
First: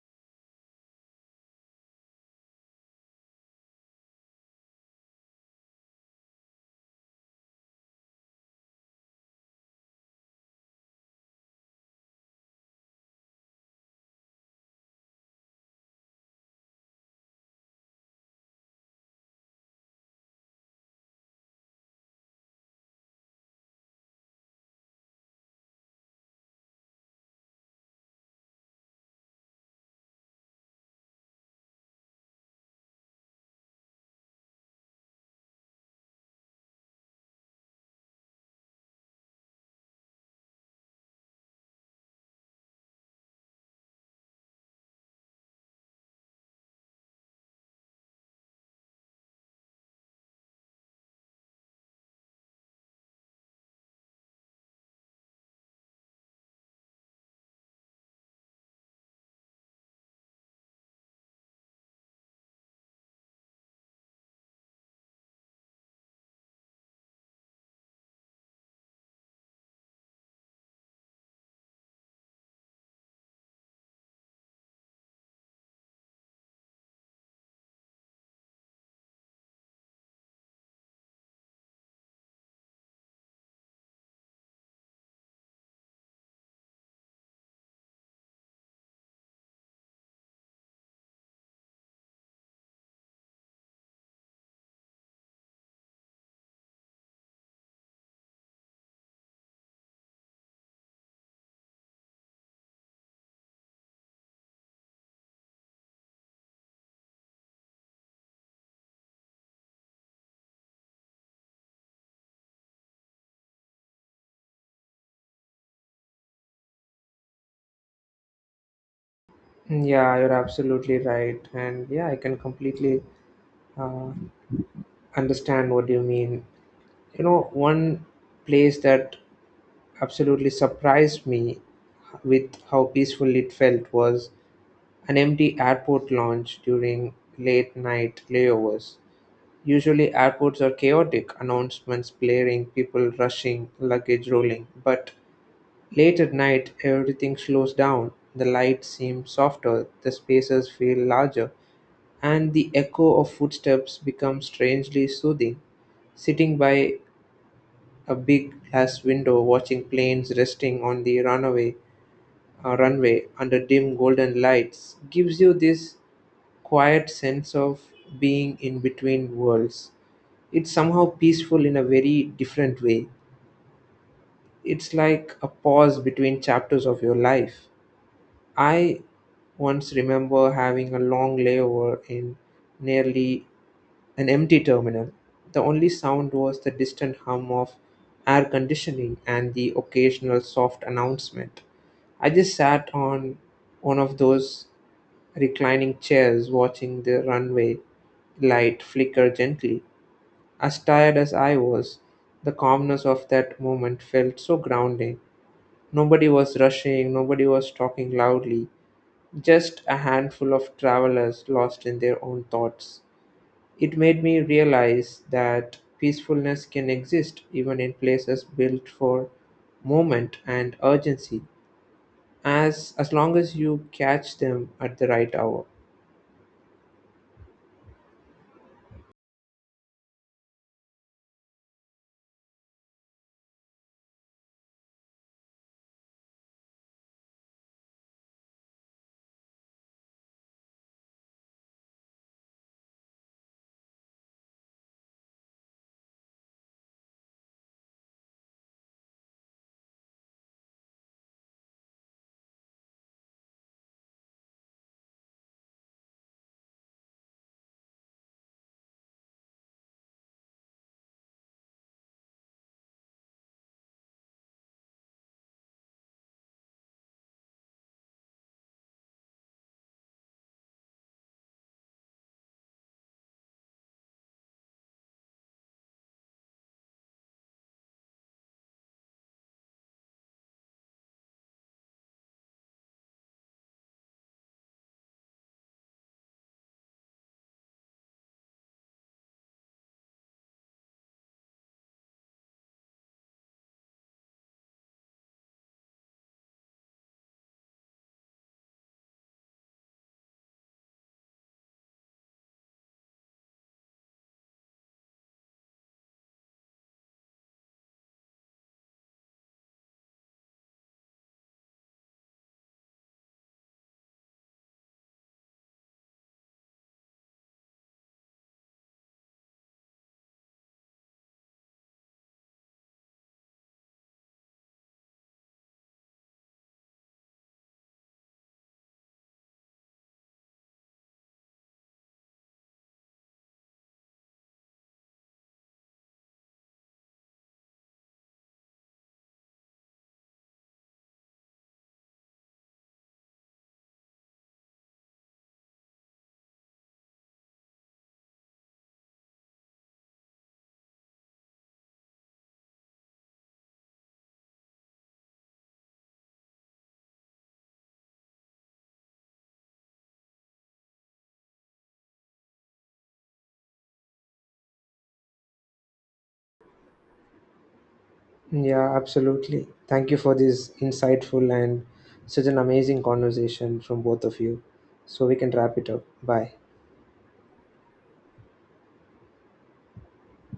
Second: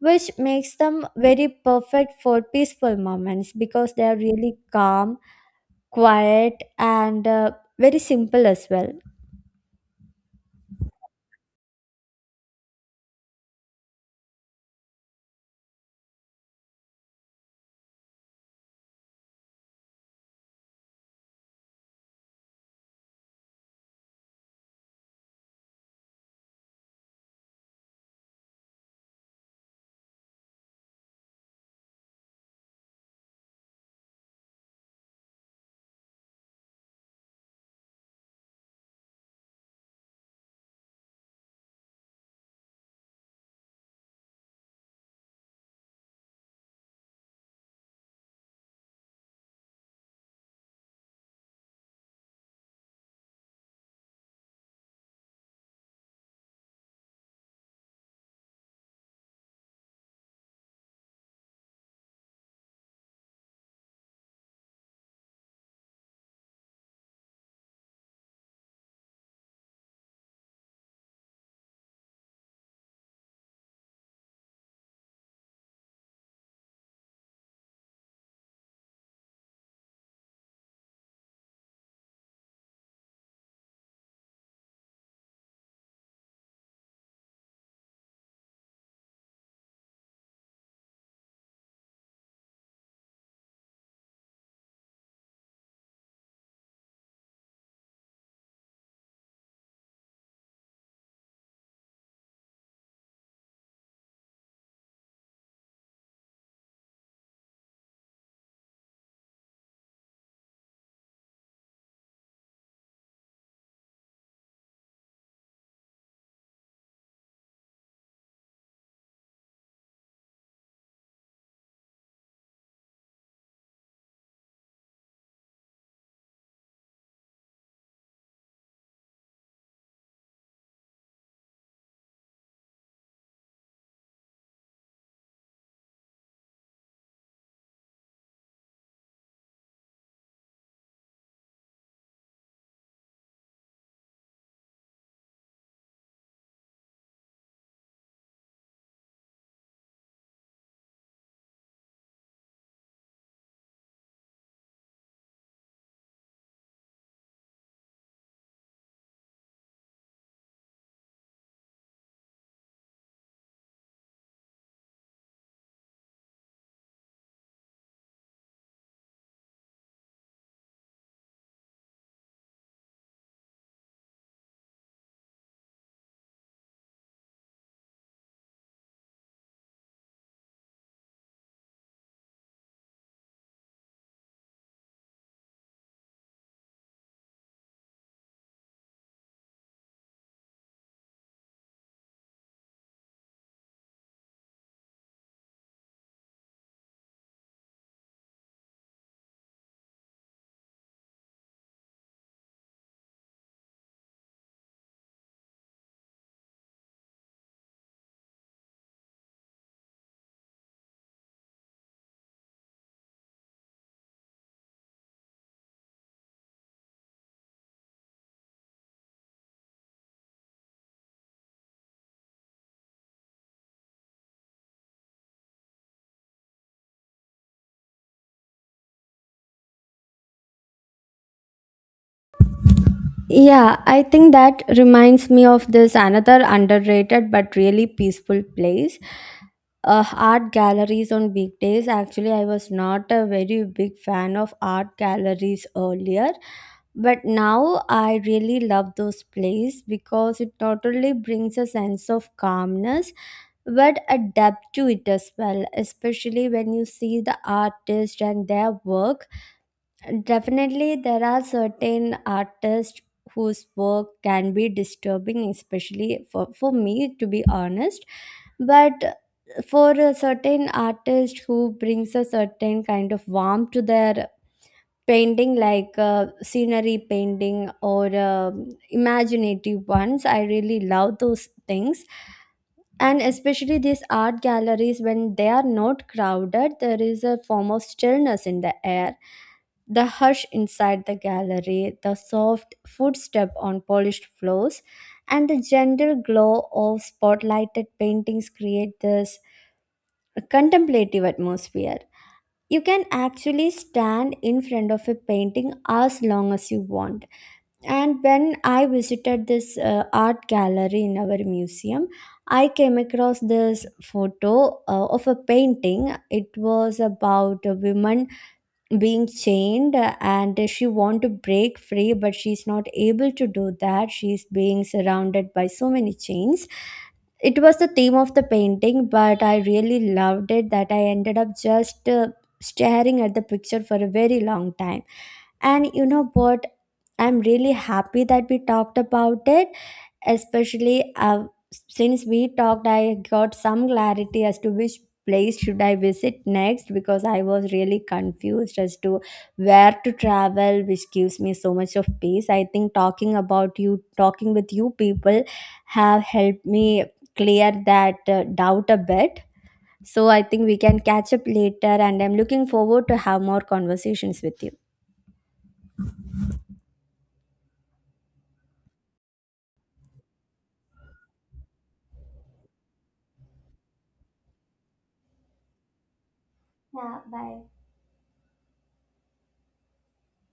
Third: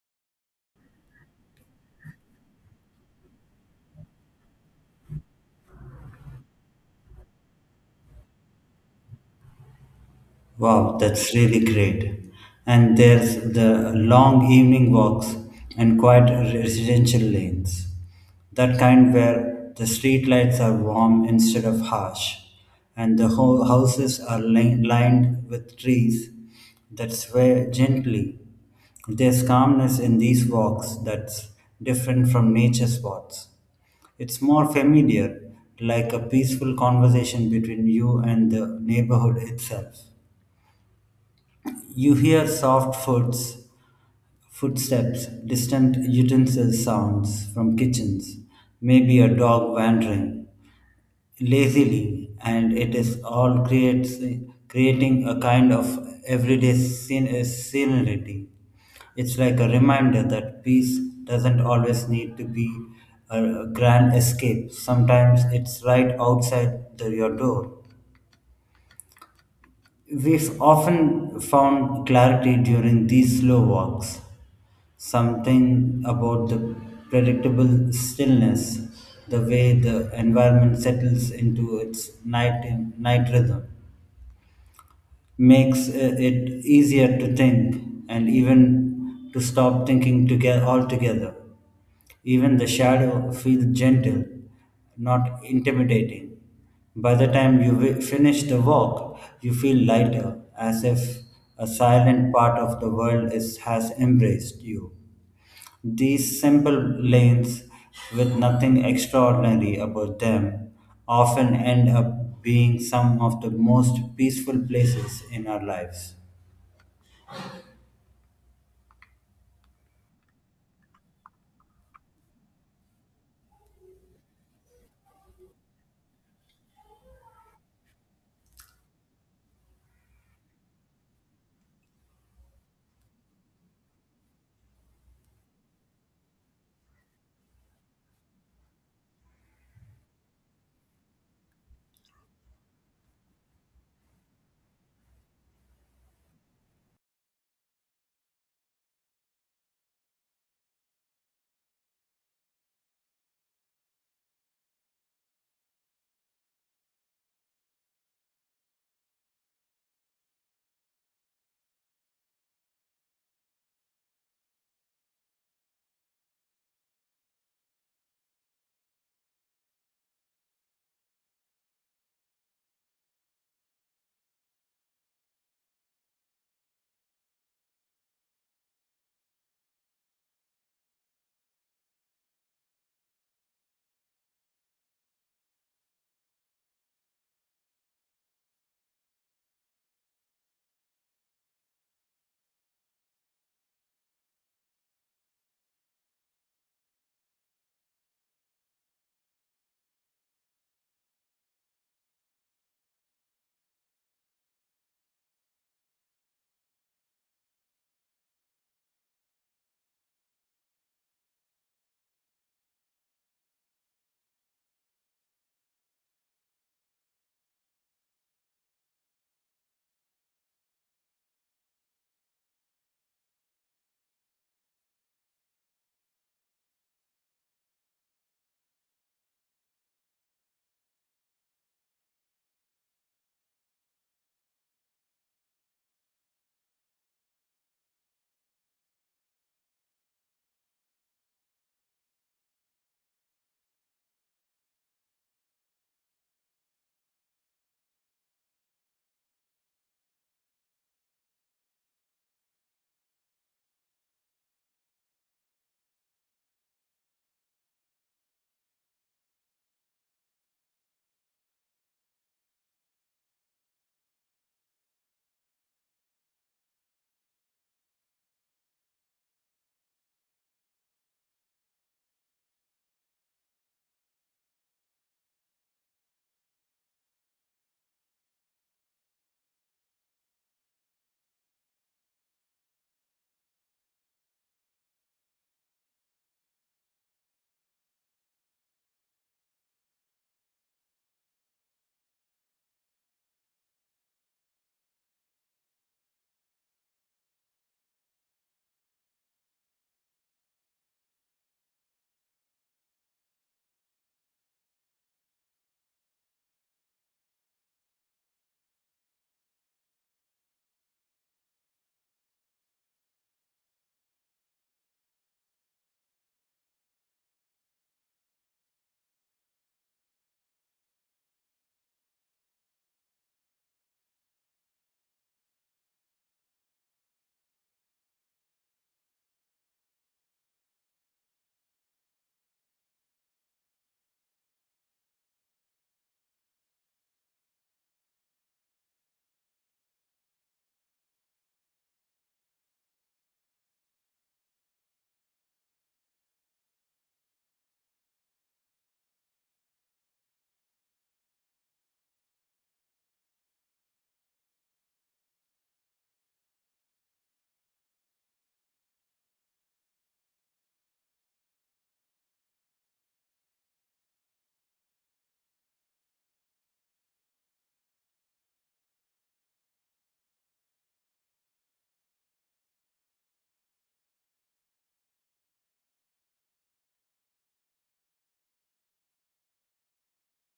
Speaker 2: which makes them very perfect for peaceful moments because they are really calm, quiet, and very simple as well.
Speaker 3: Wow, that's really great. And there's the long evening walks and quiet residential lanes. That kind where the streetlights are warm instead of harsh, and the whole houses are lined with trees that sway gently. There's calmness in these walks that's different from nature spots. It's more familiar, like a peaceful conversation between you and the neighborhood itself. You hear soft footsteps, distant utensil sounds from kitchens, maybe a dog wandering lazily, and it is all creates creating a kind of everyday scenery. It's like a reminder that peace doesn't always need to be a grand escape. Sometimes it's right outside your door. We've often found clarity during these slow walks, something about the predictable stillness, the way the environment settles into its night rhythm makes it easier to think and even to stop thinking together altogether. Even the shadow feels gentle, not intimidating. By the time you finish the walk, you feel lighter, as if a silent part of the world has embraced you. These simple lanes, with nothing extraordinary about them, often end up being some of the most peaceful places in our lives.
Speaker 1: Yeah, you're absolutely right. And yeah, I can completely uh, understand what you mean. You know, one place that absolutely surprised me with how peaceful it felt was an empty airport lounge during late night layovers. Usually, airports are chaotic, announcements blaring, people rushing, luggage rolling. But late at night, everything slows down. The lights seem softer, the spaces feel larger, and the echo of footsteps becomes strangely soothing. Sitting by a big glass window watching planes resting on the runway under dim golden lights gives you this quiet sense of being in between worlds. It's somehow peaceful in a very different way. It's like a pause between chapters of your life. I once remember having a long layover in nearly an empty terminal. The only sound was the distant hum of air conditioning and the occasional soft announcement. I just sat on one of those reclining chairs watching the runway light flicker gently. As tired as I was, the calmness of that moment felt so grounding. Nobody was rushing, nobody was talking loudly, just a handful of travelers lost in their own thoughts. It made me realize that peacefulness can exist even in places built for movement and urgency, as long as you catch them at the right hour.
Speaker 2: Yeah, I think that reminds me of this another underrated but really peaceful place, art galleries on big days. Actually, I was not a very big fan of art galleries earlier, but now I really love those plays because it not only brings a sense of calmness but a depth to it as well, especially when you see the artist and their work. Definitely, there are certain artists whose work can be disturbing, especially for me, to be honest. But for a certain artist who brings a certain kind of warmth to their painting, like scenery painting or imaginative ones, I really love those things. And especially these art galleries, when they are not crowded, there is a form of stillness in the air. The hush inside the gallery, the soft footstep on polished floors, and the gentle glow of spotlighted paintings create this a contemplative atmosphere. You can actually stand in front of a painting as long as you want. And when I visited this art gallery in our museum, I came across this photo of a painting. It was about a woman being chained, and she want to break free but she's not able to do that. She's being surrounded by so many chains. It was the theme of the painting, but I really loved it that I ended up just staring at the picture for a very long time. And you know what, I'm really happy that we talked about it. Especially since we talked, I got some clarity as to which place should I visit next, because I was really confused as to where to travel which gives me so much of peace. I think talking with you people have helped me clear that doubt a bit. So I think we can catch up later, and I'm looking forward to have more conversations with you.
Speaker 1: Yeah, absolutely. Thank you for this insightful and such an amazing conversation from both of you. So we can wrap it up. Bye.
Speaker 2: Bye.